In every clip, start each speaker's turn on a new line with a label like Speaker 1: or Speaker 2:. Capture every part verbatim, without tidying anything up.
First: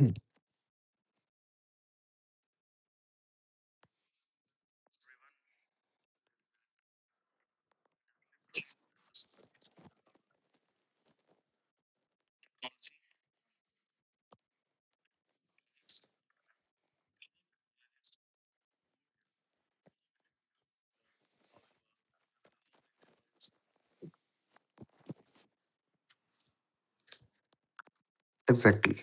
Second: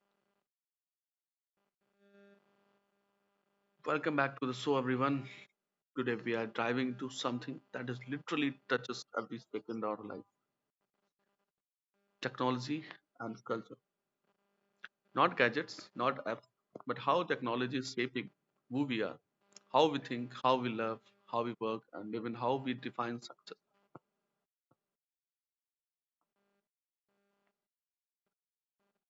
Speaker 1: Mm.
Speaker 2: Welcome back to the show, everyone. Today we are diving into something that is literally touches every second of our life: technology and culture. Not gadgets, not apps, but how technology is shaping who we are, how we think, how we love, how we work, and even how we define success.
Speaker 1: Exactly.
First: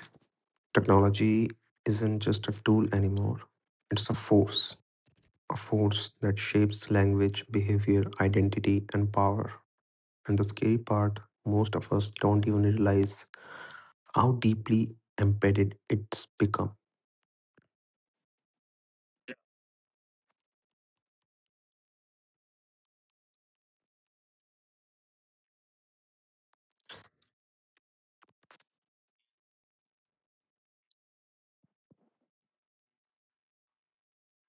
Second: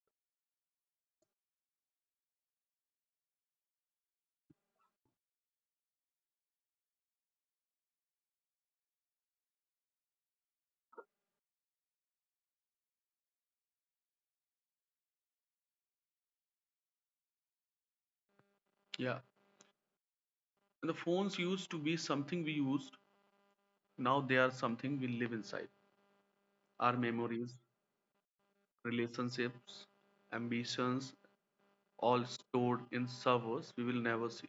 Speaker 1: Technology isn't just a tool anymore, it's a force, a force that shapes language, behavior, identity, and power. And the scary part, most of us don't even realize how deeply embedded it's become.
Speaker 2: Yeah, and the phones used to be something we used. Now they are something we live inside. Our memories, relationships, ambitions, all stored in servers we will never see.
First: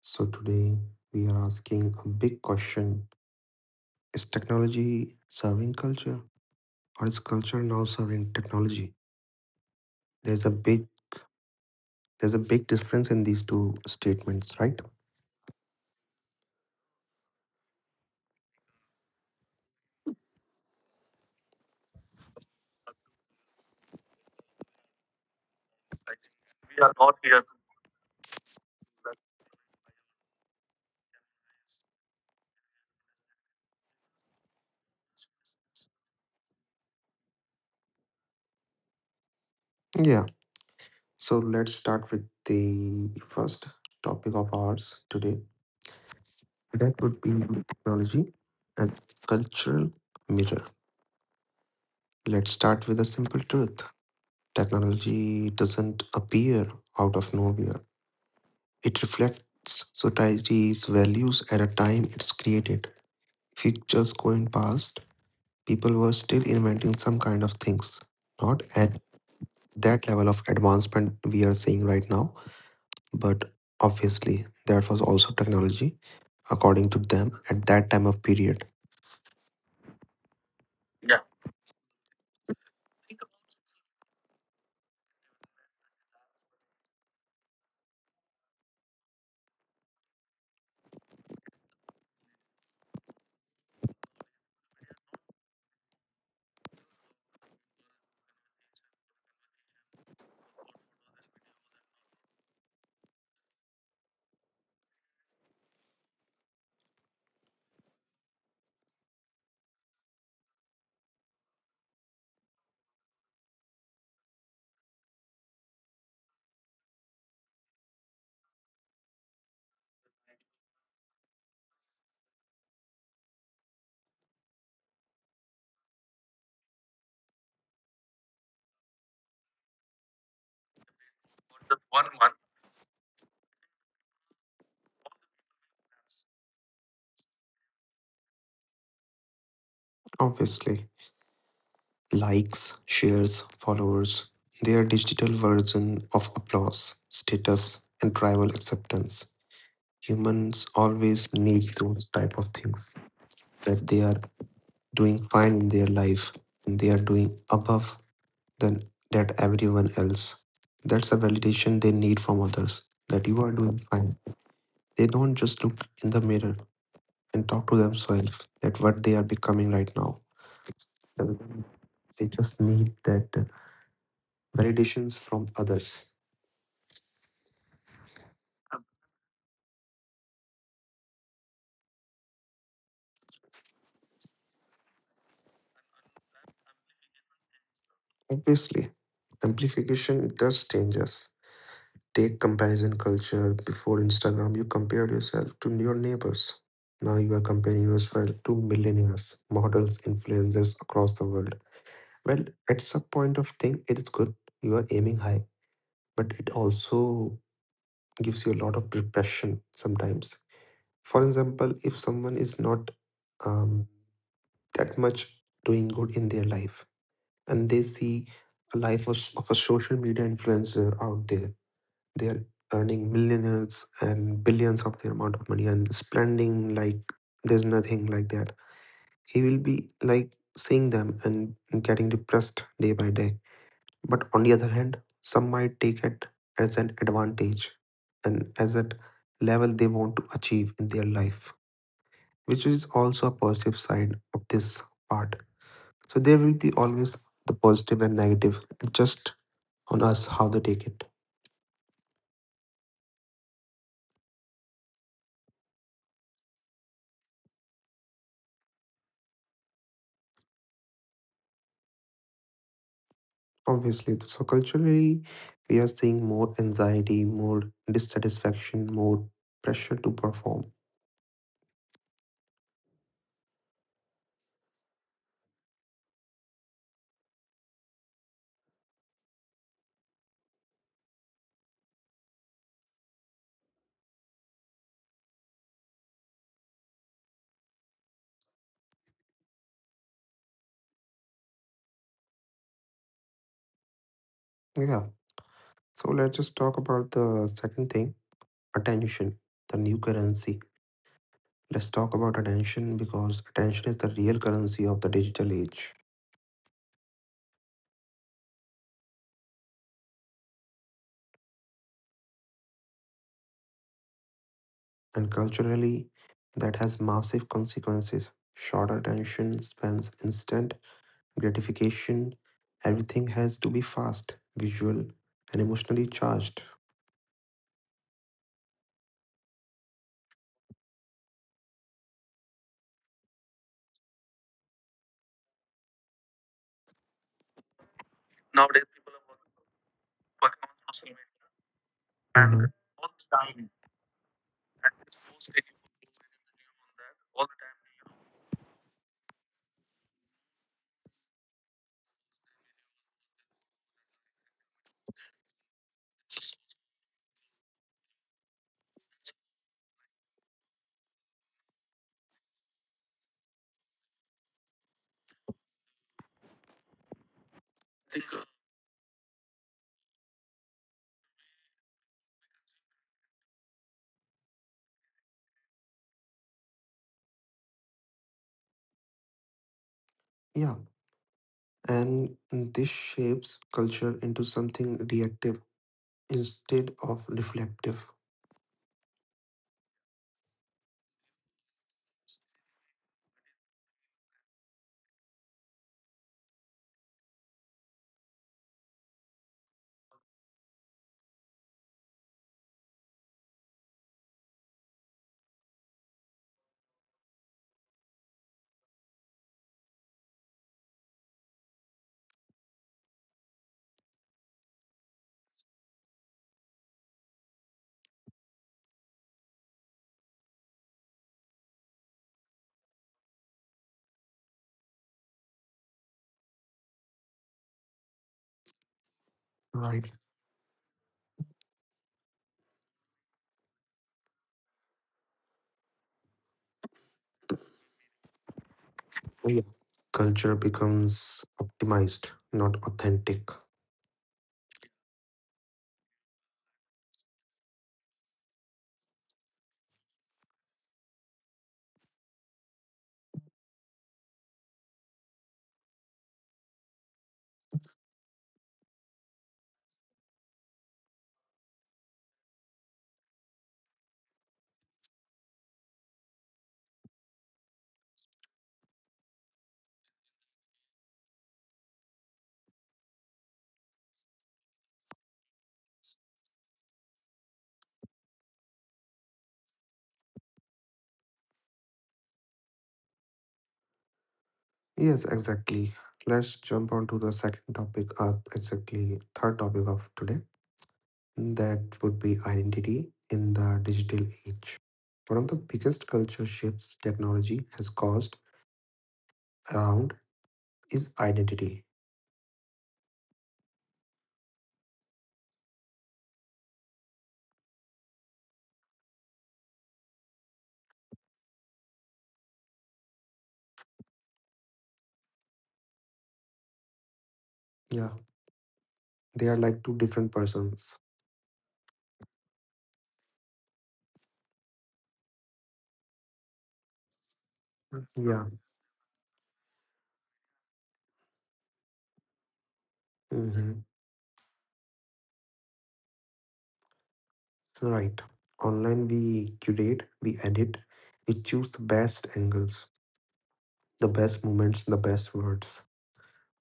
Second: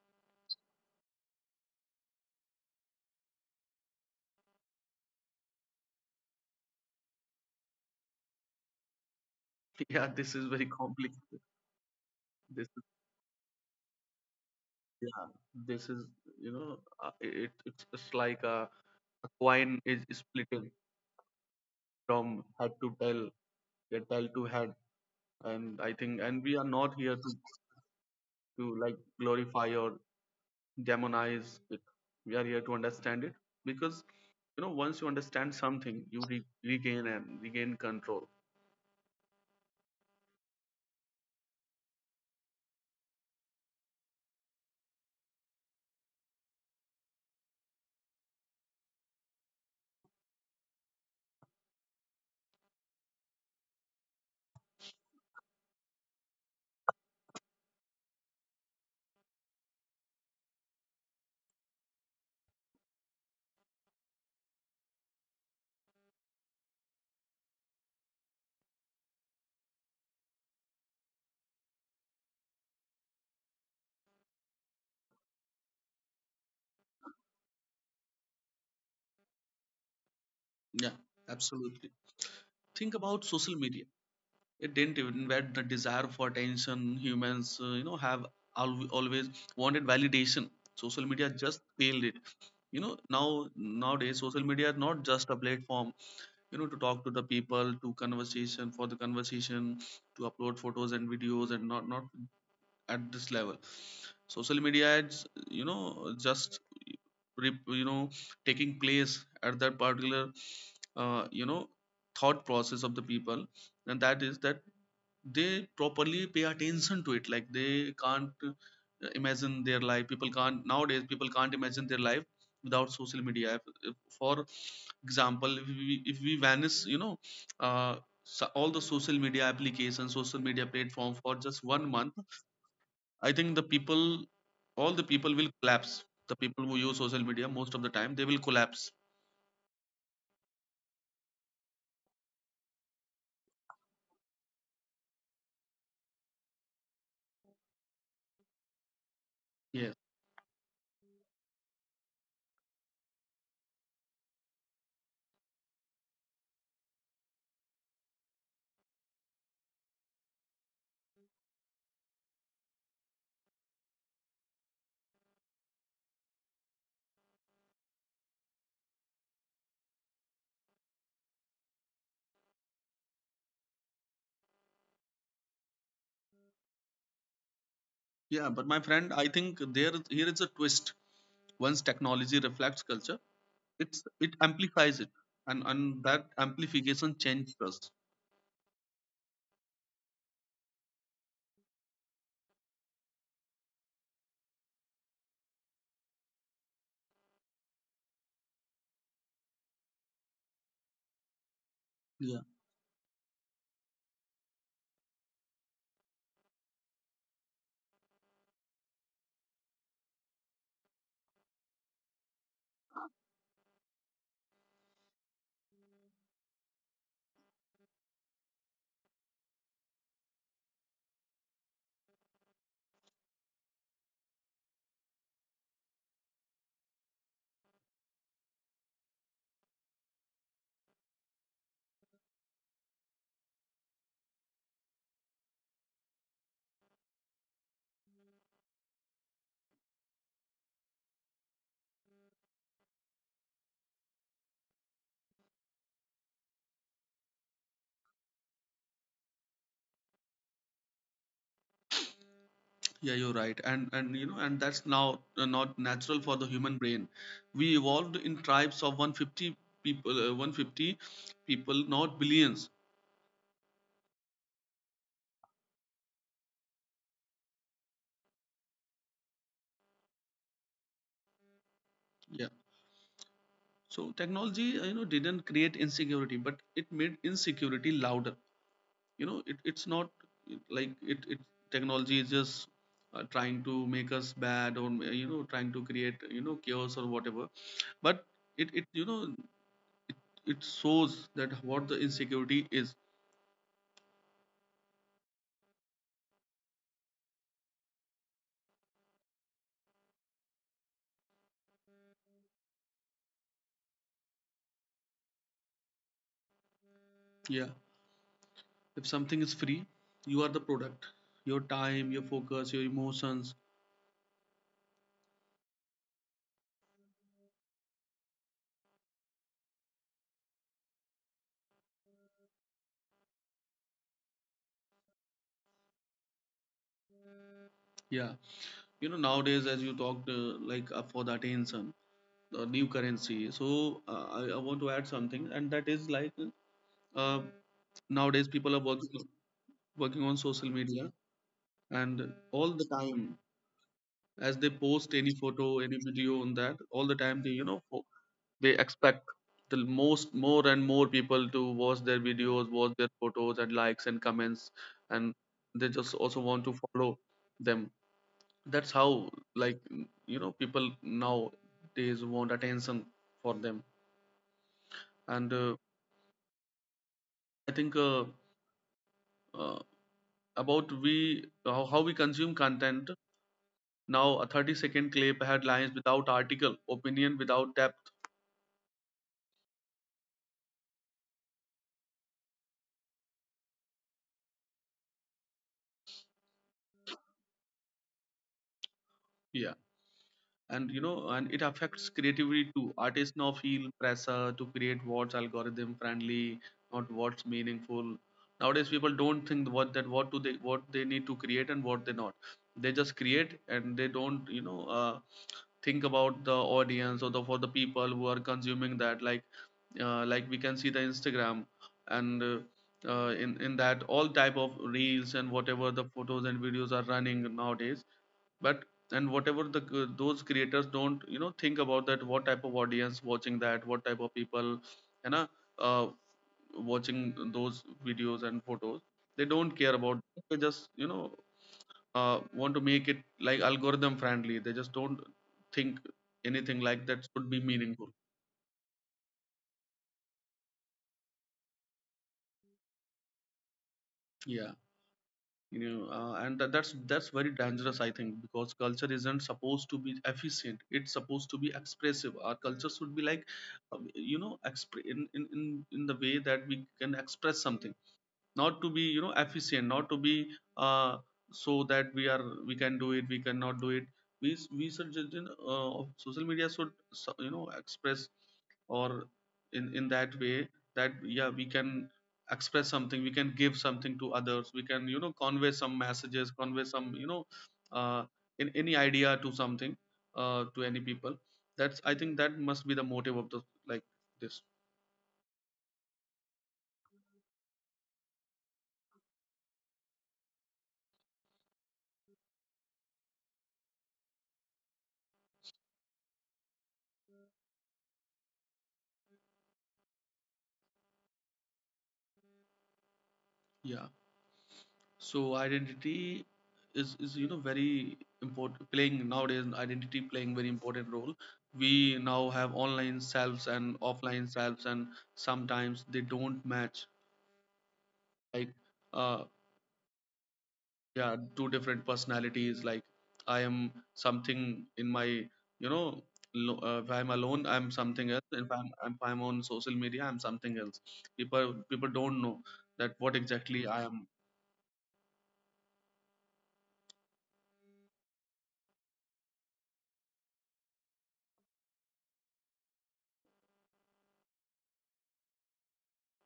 Speaker 1: So today, we are asking a big question: is technology serving culture, or is culture now serving technology?
Speaker 2: Yeah, this
Speaker 1: There's
Speaker 2: is
Speaker 1: a
Speaker 2: very
Speaker 1: big
Speaker 2: complicated.
Speaker 1: there's a big
Speaker 2: This is
Speaker 1: difference in these two statements, right?
Speaker 2: yeah. This is you know uh, it it's, just like a, a coin is splitting from head to tail, yeah, tail to head, and I think and we are not here to to like glorify or demonize it. We are here to understand it because you know once you understand something, you re- regain and regain control.
Speaker 1: Yeah. So let's start with the first topic of ours today. That would be technology and cultural mirror. Let's start with a simple truth. Technology doesn't appear out of nowhere. It reflects society's values at a time it's created. If you just go in past, people were still inventing some kind of things. Not at that level of advancement we are seeing right now, but obviously that was also technology according to them at that time of period.
Speaker 2: Yeah, absolutely. Think about social media. It didn't even that the desire for attention humans uh, you know have al- always wanted validation. Social media just failed it. You know, now nowadays social media is not just a platform, you know, to talk to the people, to conversation for the conversation, to upload photos and videos, and not not at this level. Social media is, you know, just rep- you know, taking place at that particular uh, you know thought process of the people, and that is that they properly pay attention to it, like they can't uh, imagine their life. People can't nowadays people can't imagine their life without social media. If, if- for example, if we, if we vanish, you know, uh, so all the social media applications, social media platform, for just one month, I think the people, all the people will collapse. The people who use social media most of the time, they will collapse.
Speaker 1: Obviously, likes, shares, followers, they are digital version of applause, status, and tribal acceptance.
Speaker 2: Yes.
Speaker 1: Humans always need those type of things, that they are doing fine in their life and they are doing above than that everyone else. That's a validation they need from others, that you are doing fine. They don't just look in the mirror and talk to themselves at what they are becoming right now. They just need that uh, validations from others.
Speaker 2: Yeah, but my friend, I think there here is a twist. Once technology reflects culture, it's it amplifies it, and and that amplification changed us.
Speaker 1: Obviously, amplification does change us. Take comparison culture. Before Instagram, you compared yourself to your neighbors. Now you are comparing yourself to millionaires, models, influencers across the world. Well,
Speaker 2: Yeah.
Speaker 1: at some point of thing, it is good. You are aiming high, but it also gives you a lot of depression sometimes. For example, if someone is not um, that much doing good in their life, and they see a life of, of a social media influencer out there. They are earning millionaires and billions of their amount of money and spending like there's nothing like that. He will be like seeing them and getting depressed day by day. But on the other hand, some might take it as an advantage and as a level they want to achieve in their life, which is also a positive side of this part. So there will be always the positive and negative. It just on us how they take it.
Speaker 2: Yeah, you're right, and and you know, and that's now uh, not natural for the human brain. We evolved in tribes of one hundred fifty people, uh, one hundred fifty people, not billions.
Speaker 1: Obviously, so culturally, we are seeing more anxiety, more dissatisfaction, more pressure to perform.
Speaker 2: Yeah, so technology, uh, you know, didn't create insecurity, but it made insecurity louder. You know, it, it's not like it, it technology is just uh, trying to make us bad, or you know, trying to create, you know, chaos or whatever, but it, it you know, it, it shows that what the insecurity is.
Speaker 1: Yeah. So let's just talk about the second thing, attention, the new currency. Let's talk about attention because attention is the real currency of the digital age.
Speaker 2: Yeah, if something is free, you are the product. Your time, your focus, your emotions.
Speaker 1: And culturally, that has massive consequences. Short attention spans, instant gratification. Everything has to be fast, visual, and emotionally charged.
Speaker 2: Yeah, you know, nowadays, as you talked uh, like uh, for the attention the new currency, so uh, I, I want to add something, and that is like, uh, nowadays people are working, working on social media, and
Speaker 1: Mhm.
Speaker 2: all the time as they post any photo, any video on that, all the time they, you know, fo- they expect the most, more and more people to watch their videos, watch their photos, and likes and comments, and they just also want to follow them. That's how, like, you know, people nowadays want attention for them. And uh, i think, uh, uh, about we how, how we consume content. Now a thirty second clip had lines without article, opinion without depth.
Speaker 1: Yeah, and this shapes culture into something reactive instead of reflective.
Speaker 2: Yeah. And you know, and it affects creativity too. Artists now feel pressure to create what's algorithm friendly, not what's meaningful. Nowadays people don't think what that what do they what they need to create and what they not. They just create and they don't, you know, uh, think about the audience or the for the people who are consuming that. Like uh, like we can see the Instagram, and uh, uh, in in that all type of reels and whatever the photos and videos are running nowadays, but and whatever the uh, those creators don't, you know, think about that what type of audience watching that, what type of people, you know, uh, watching those videos and photos. They don't care
Speaker 1: Right.
Speaker 2: about it. They just, you know, uh, want to make it like algorithm friendly. They just don't think anything like that should be meaningful.
Speaker 1: Yeah. Culture becomes optimized, not authentic.
Speaker 2: Yeah, you know, uh, and tha- that's that's very dangerous, I think, because culture isn't supposed to be efficient, it's supposed to be expressive. Our culture should be like, um, you know, expre- in, in in in the way that we can express something, not to be, you know, efficient, not to be uh, so that we are we can do it, we cannot do it. we we suggest in uh, of social media should so- you know, express, or in in that way that yeah we can express something, we can give something to others, we can, you know, convey some messages, convey some, you know, uh, in any idea to something uh, to any people. That's, I think, that must be the motive of the, like, this.
Speaker 1: Yes, exactly. Let's jump on to the second topic, uh, exactly third topic of today. That would be identity in the digital age. One of the biggest culture shifts technology has caused around is identity.
Speaker 2: Yeah. So identity is is you know, very important playing nowadays, identity playing very important role. We now have online selves and offline selves, and sometimes they don't match,
Speaker 1: Yeah,
Speaker 2: like
Speaker 1: they are
Speaker 2: uh
Speaker 1: like two different persons.
Speaker 2: yeah, two different personalities, like I am something in my, you know, lo- uh, if I'm alone I'm
Speaker 1: Yeah.
Speaker 2: something else, if I'm if I'm on social media I'm something else. People people don't know that what
Speaker 1: Hmm.
Speaker 2: exactly I am.
Speaker 1: It's right. Online, we curate, we edit, we choose the best angles, the best moments, the best words.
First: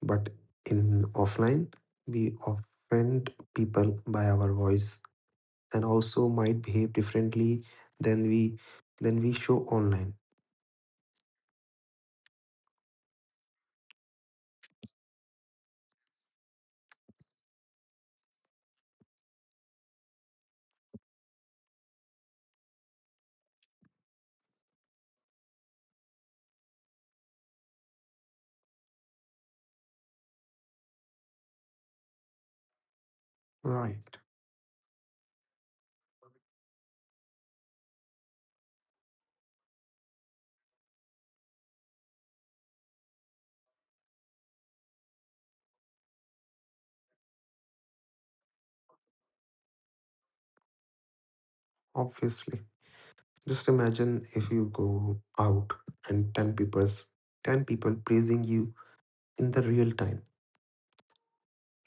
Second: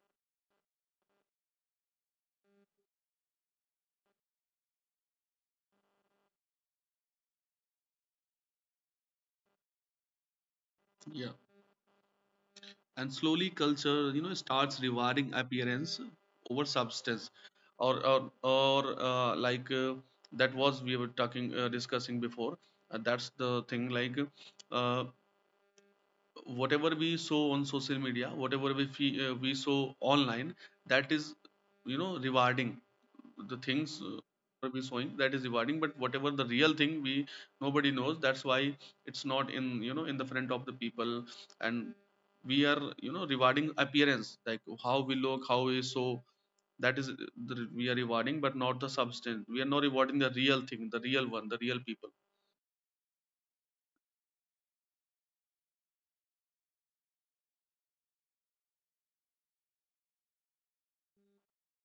Speaker 1: But in offline, we offend people by our voice and also might behave differently than we than we show online.
Speaker 2: Yeah, and slowly culture, you know, starts rewarding appearance over substance, or or, or uh, like uh, that was we were talking uh, discussing before, uh, that's the thing, like uh, whatever we saw on social media, whatever we fe- uh, we saw online, that is, you know, rewarding the things.
Speaker 1: Right,
Speaker 2: Uh, we showing that is rewarding, but whatever the real thing, we nobody knows, that's why it's not in, you know, in the front of the people. And we are, you know, rewarding appearance, like how we look, how we show, that is the, we are rewarding, but not the substance. We are not rewarding the real thing, the real one, the real people.
Speaker 1: obviously. Just imagine if you go out and 10 people's ten people praising you in the real time,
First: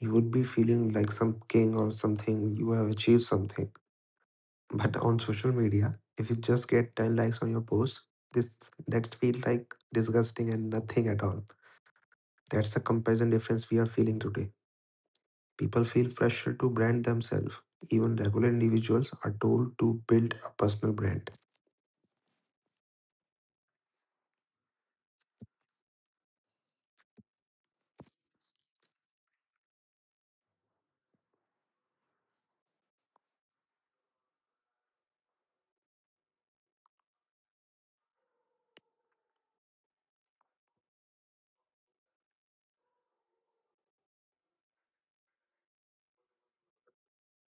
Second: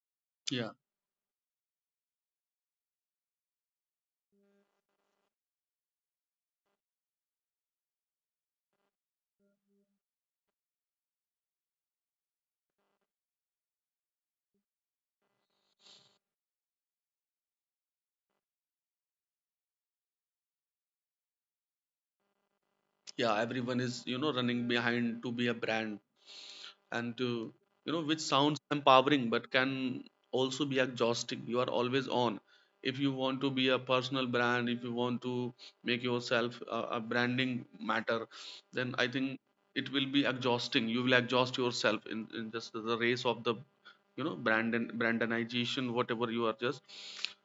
Speaker 1: you would be
Speaker 2: Yeah.
Speaker 1: feeling like some king or something. You have achieved something. But on social media, if you just get ten likes on your post, this that's feel like disgusting and nothing at all. That's the comparison difference we are feeling today. People feel pressure to brand themselves. Even regular individuals are told to build a personal brand.
Speaker 2: Yeah, everyone is, you know, running behind to be a brand, and to, you know, which sounds empowering but can also be exhausting. You are always on. If you want to be a personal brand, if you want to make yourself a, a branding matter, then I think it will be exhausting. You will exhaust yourself in, in just the race of the, you know, brand and brandonization, whatever you are just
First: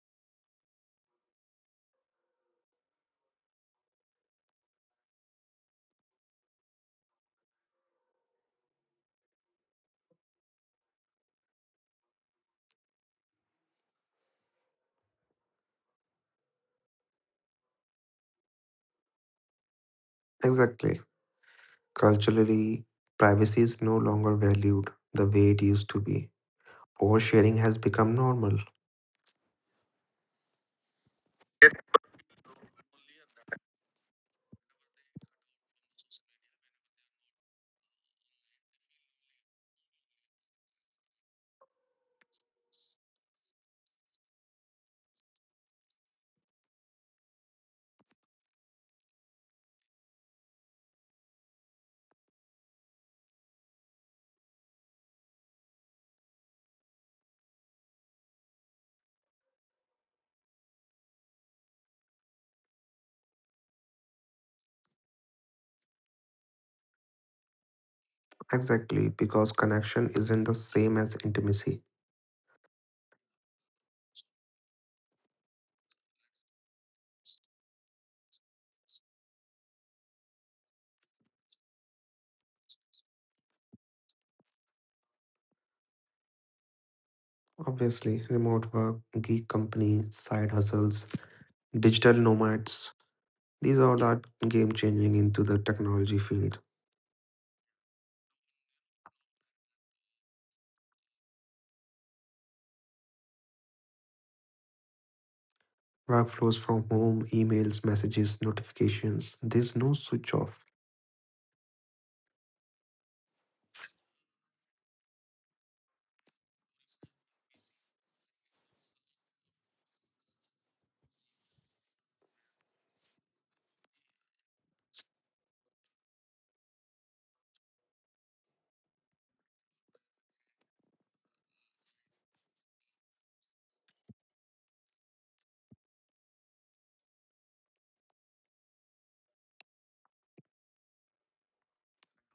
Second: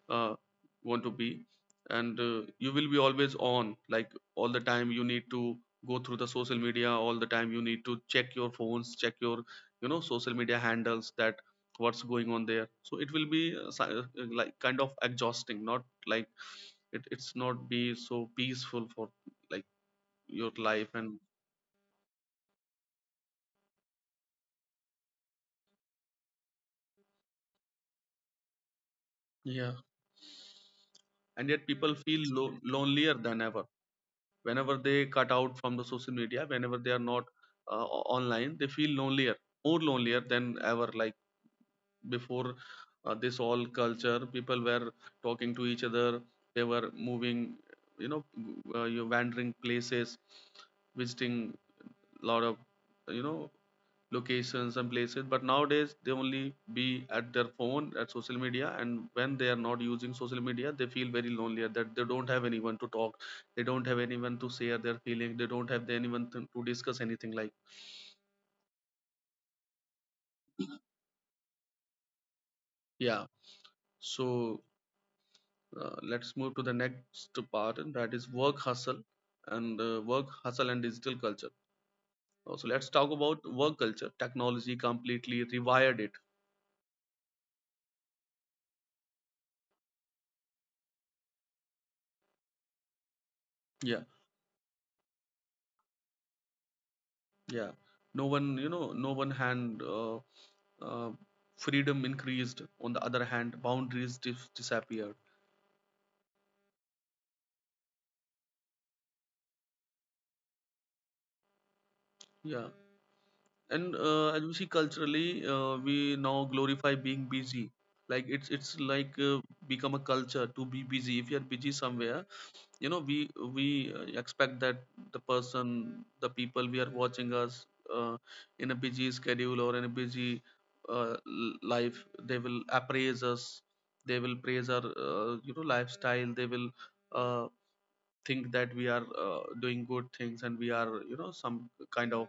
Speaker 2: uh, want to be. And uh, you will be always on, like, all the time you need to go through the social media, all the time you need to check your phones, check your, you know, social media handles, that what's going on there. So it will be uh, si- uh, like kind of exhausting, not like it, it's not be so peaceful for, like, your life.
Speaker 1: Exactly.
Speaker 2: And
Speaker 1: Culturally, privacy is no longer valued the way it used to be. Oversharing has become normal.
Speaker 2: yeah, and yet people feel lo- lonelier than ever, whenever they cut out from the social media, whenever they are not uh, o- online, they feel lonelier, more lonelier than ever, like before. Uh, this all culture people were talking to each other, they were moving, you know, uh, you're wandering places, visiting a lot of, you know, locations and places, but nowadays they only be at their phone at social media, and when they are not using social media they feel very lonely at that. They don't have anyone to talk, they don't have anyone to share their feelings, they don't have anyone to, to discuss anything, like.
Speaker 1: Exactly, because connection isn't the same as intimacy.
Speaker 2: Yeah, so uh, let's move to the next part, and that is work hustle, and uh, work hustle and digital culture. Uh, so let's talk about work culture. Technology completely rewired it.
Speaker 1: Obviously, remote work, gig companies, side hustles, digital nomads, these
Speaker 2: Yeah.
Speaker 1: all are game changing into the technology field.
Speaker 2: Yeah, no one, you know, no one hand, uh, uh, freedom increased, on the other hand boundaries dis- disappeared.
Speaker 1: Workflows from home, emails, messages, notifications, there's no switch off.
Speaker 2: Yeah, and uh, as we see culturally, uh, we now glorify being busy. Like it's it's like uh, become a culture to be busy. If you're busy somewhere, you know, we we uh, expect that the person, the people we are watching us uh, in a busy schedule or in a busy uh, l- life, they will appraise us, they will praise our, uh, you know, lifestyle, they will uh, think that we are, uh, doing good things, and we are, you know, some kind of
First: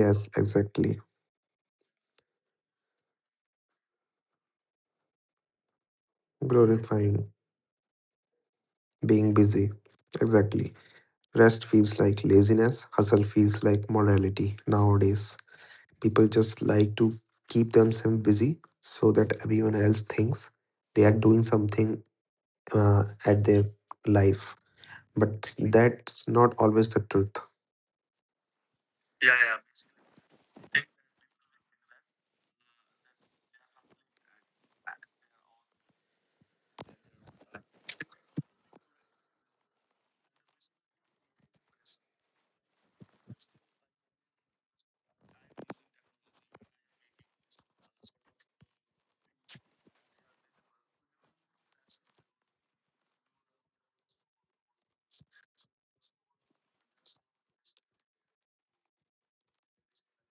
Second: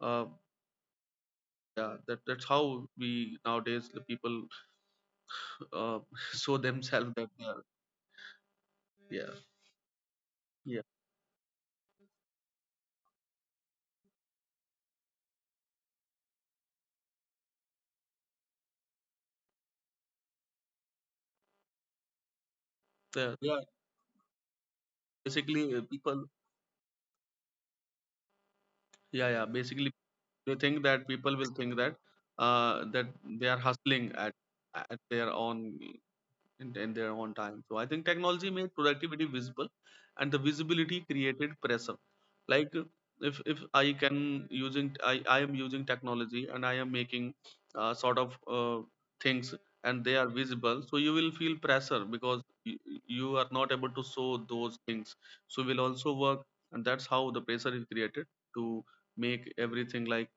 Speaker 2: uh,
Speaker 1: exactly.
Speaker 2: yeah, that that's how we nowadays the people uh, show themselves that
Speaker 1: Glorifying
Speaker 2: they are. Yeah.
Speaker 1: being busy. Exactly.
Speaker 2: Yeah,
Speaker 1: Rest feels like laziness, hustle feels like morality nowadays. People just like to keep themselves busy so that everyone else thinks they are doing something uh,
Speaker 2: they are,
Speaker 1: at
Speaker 2: they are
Speaker 1: their life. But
Speaker 2: basically, uh, people,
Speaker 1: that's not always the truth.
Speaker 2: yeah, yeah, basically they think that people will think that, uh, that they are hustling at at their own, in, in their own time. So I think technology made productivity visible, and the visibility created pressure. Like uh, if if I can using I I am using technology and I am making, uh, sort of, uh, things, and they are visible, so you will feel pressure because you, you are not able to show those things. So will also work, and that's how the pressure is created to make everything like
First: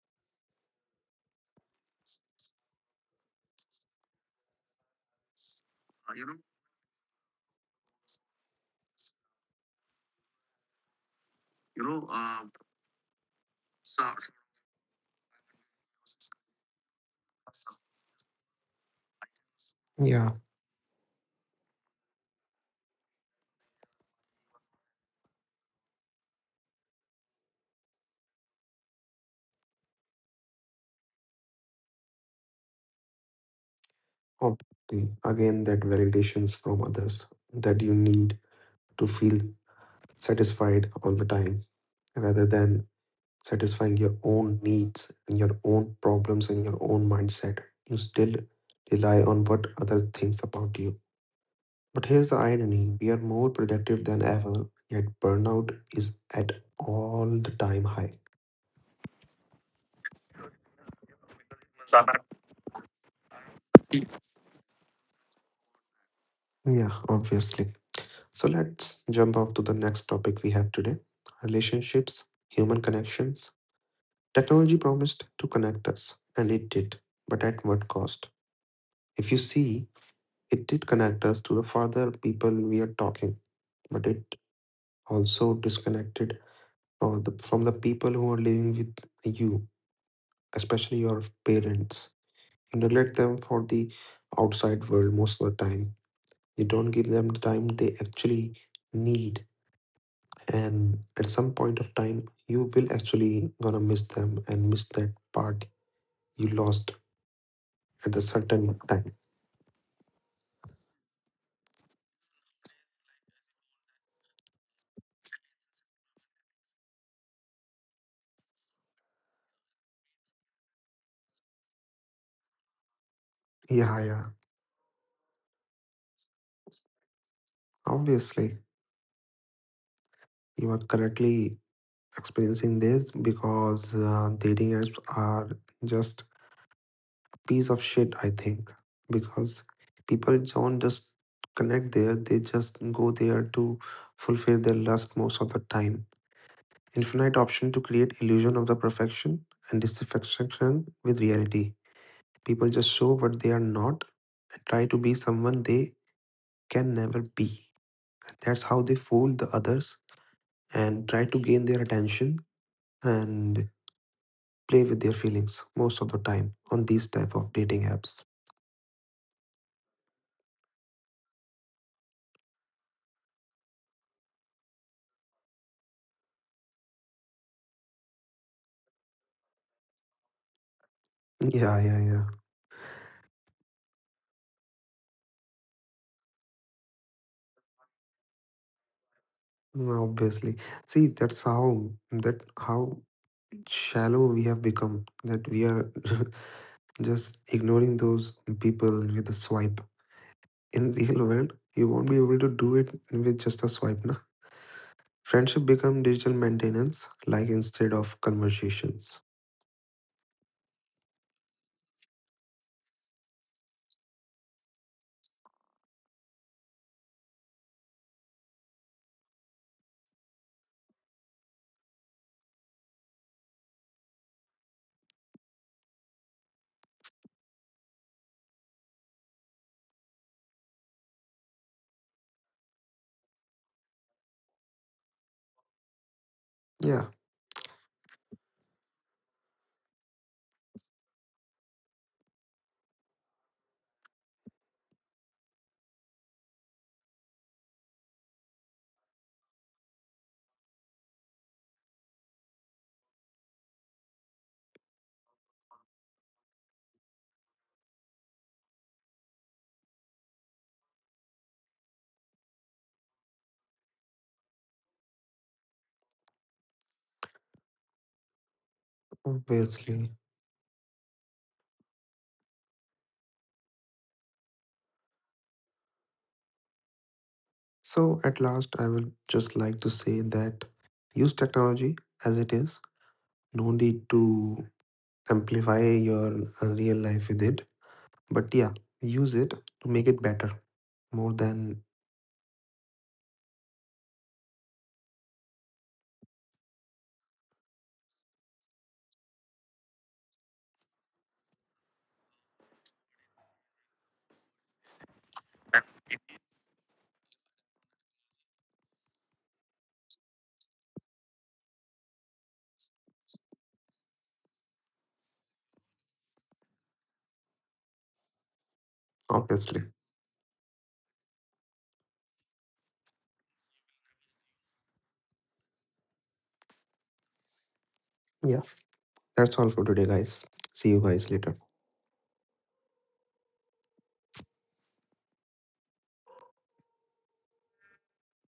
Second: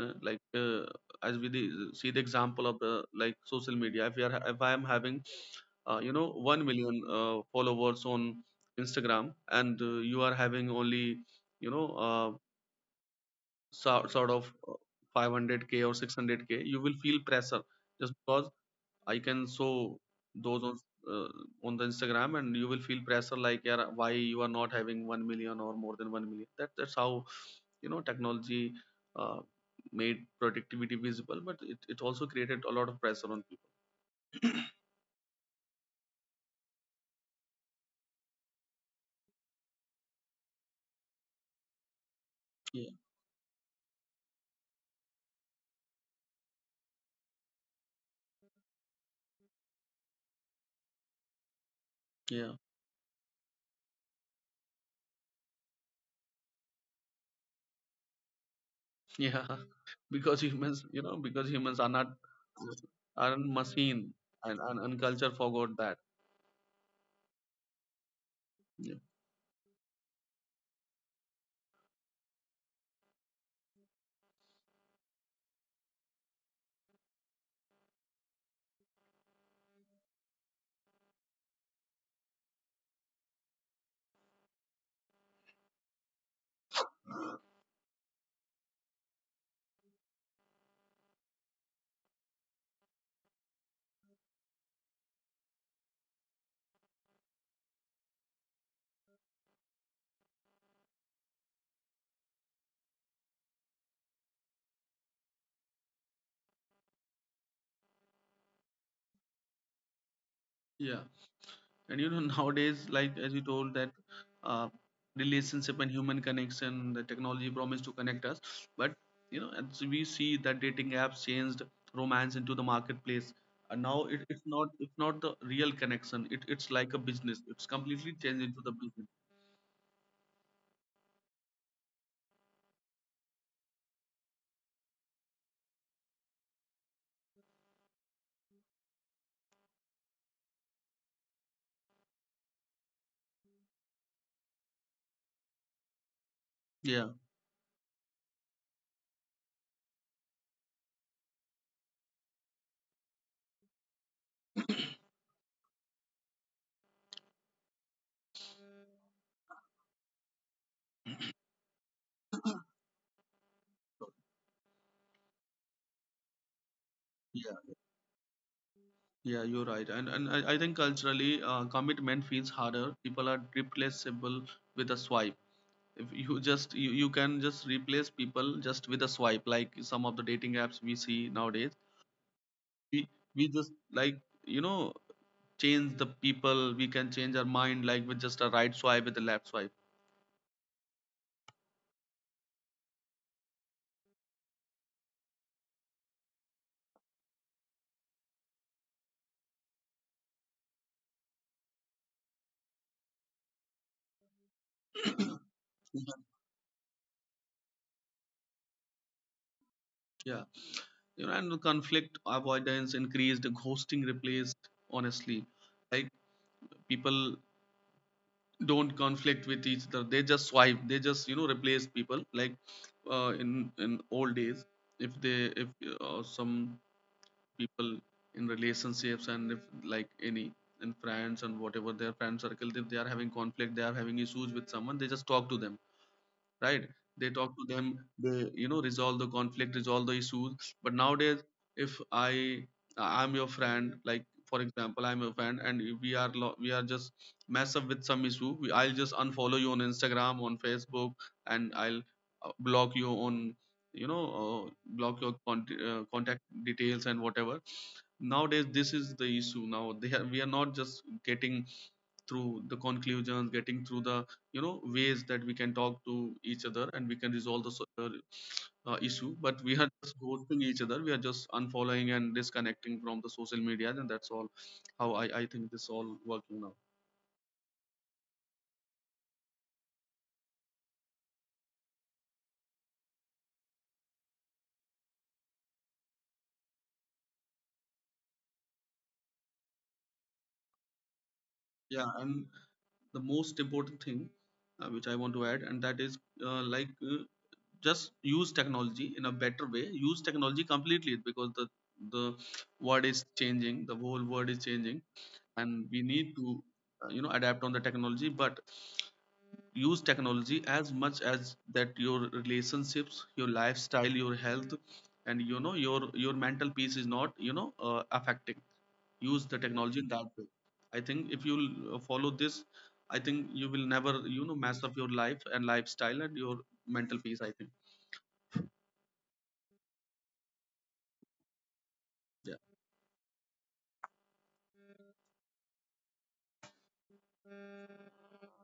Speaker 2: uh, like uh, as we the, see the example of the like social media. If you are if i am having uh, you know 1 million uh, followers on instagram, and uh, you are having only you know uh, so, sort of uh, five hundred k or six hundred k, you will feel pressure just because I can show
Speaker 1: Yeah,
Speaker 2: those on uh, on the instagram. And you will feel pressure like, yeah, why you are not having 1 million or more than 1 million. That that's how, you know, technology, uh, made productivity visible, but it, it also created a lot of pressure on
Speaker 1: obviously. Again, that validations from others that you need to feel satisfied all the time rather
Speaker 2: people.
Speaker 1: than
Speaker 2: Yeah,
Speaker 1: satisfying your own needs and your own problems and your own mindset. You still rely on what others thinks about you. But here's the
Speaker 2: yeah.
Speaker 1: irony, we are more productive than ever, yet burnout is at all the time high.
Speaker 2: Yeah, because humans, you know, because humans are not aren't machine, and and, and, culture forgot that.
Speaker 1: Yeah, obviously. So
Speaker 2: Yeah.
Speaker 1: let's jump off to the next topic we have today, relationships, human connections. Technology promised to connect us, and it did. But at what cost? If you see, it did connect us to the further people we are talking, but it also disconnected for the, from the people who are living with you, especially your parents. Neglect them for the outside world most of the time. You don't give them the time they actually need. And at some point of time, you will actually gonna miss them and miss that part you lost at the certain time.
Speaker 2: Yeah, and you know nowadays, like as you told that, uh, relationship and human connection, the technology promised to connect us, but you know, as we see that dating apps changed romance into the marketplace, and
Speaker 1: Yeah,
Speaker 2: now it,
Speaker 1: yeah.
Speaker 2: it's not it's not the real connection. It it's like a business. It's completely changed
Speaker 1: Obviously,
Speaker 2: into the business.
Speaker 1: you are correctly experiencing this because uh, dating apps are just piece of shit, I think, because people don't just connect there, they just go there to fulfill their lust most of the time.
Speaker 2: Yeah,
Speaker 1: Infinite option to create illusion of the perfection and dissatisfaction with reality. People just show what they are not and try to be someone they can never be. And that's how they fool the others and try to gain their attention and play with their feelings most of the time on these type of
Speaker 2: yeah.
Speaker 1: dating apps.
Speaker 2: Yeah, you're right. And and I, I think culturally, uh, commitment feels harder. People are replaceable with a swipe. If you just you, you can just replace people just with a swipe, like some of the dating apps we see nowadays.
Speaker 1: Yeah, yeah, yeah.
Speaker 2: We we just like, you know, change the people. We can change our mind like with just a right swipe with a left swipe.
Speaker 1: Mm, obviously. See, that's how, that how shallow we have become that we are just ignoring those people with a swipe. In the real world, you won't be able to do it with just a swipe, na?
Speaker 2: Yeah,
Speaker 1: Friendship become digital maintenance, like instead of conversations.
Speaker 2: you know, and the conflict avoidance increased, ghosting replaced. Honestly, like, people don't conflict with each other. They just swipe, they just, you know, replace people. Like uh, in in old days, if they if uh, some people in relationships, and if like any in friends and whatever their friend circle, if they are having conflict, they are having issues with someone, they just talk to them, right?
Speaker 1: Yeah,
Speaker 2: They talk to them, they, you know, resolve the conflict, resolve the issues. But nowadays, if i i'm your friend, like, for example, I'm your friend, and we are lo- we are just mess up with some issue, we, I'll just unfollow you on instagram, on facebook, and I'll uh, block you on, you know, uh, block your con- uh, contact details and whatever. Nowadays this is the issue. Now they are, we are not just getting through the conclusions, getting through the, you know, ways that we can talk to each other and we can resolve the so- uh, uh, issue. But we are
Speaker 1: obviously.
Speaker 2: just ghosting each other, we are just unfollowing and disconnecting from the social media, and that's all how i, I think this all working now.
Speaker 1: So at last, I will just like to say that use technology as it is. No need to amplify your uh, real life with it. But yeah, use it to make it better more than
Speaker 2: Yeah, and the most important thing, uh, which I want to add, and that is, uh, like uh, just use technology in a better way, use technology completely, because the the world is changing, the whole world is changing, and we need to, uh, you know, adapt on the technology. But use technology as much as that your relationships, your lifestyle, your health, and you know, your your mental peace is not, you know, uh, affecting. Use the
Speaker 1: obviously.
Speaker 2: technology in that way. I think if you uh, follow this, I think you will never, you know, mess up your life and lifestyle and your mental peace, I think.
Speaker 1: Yeah, that's all for today, guys. See you guys later.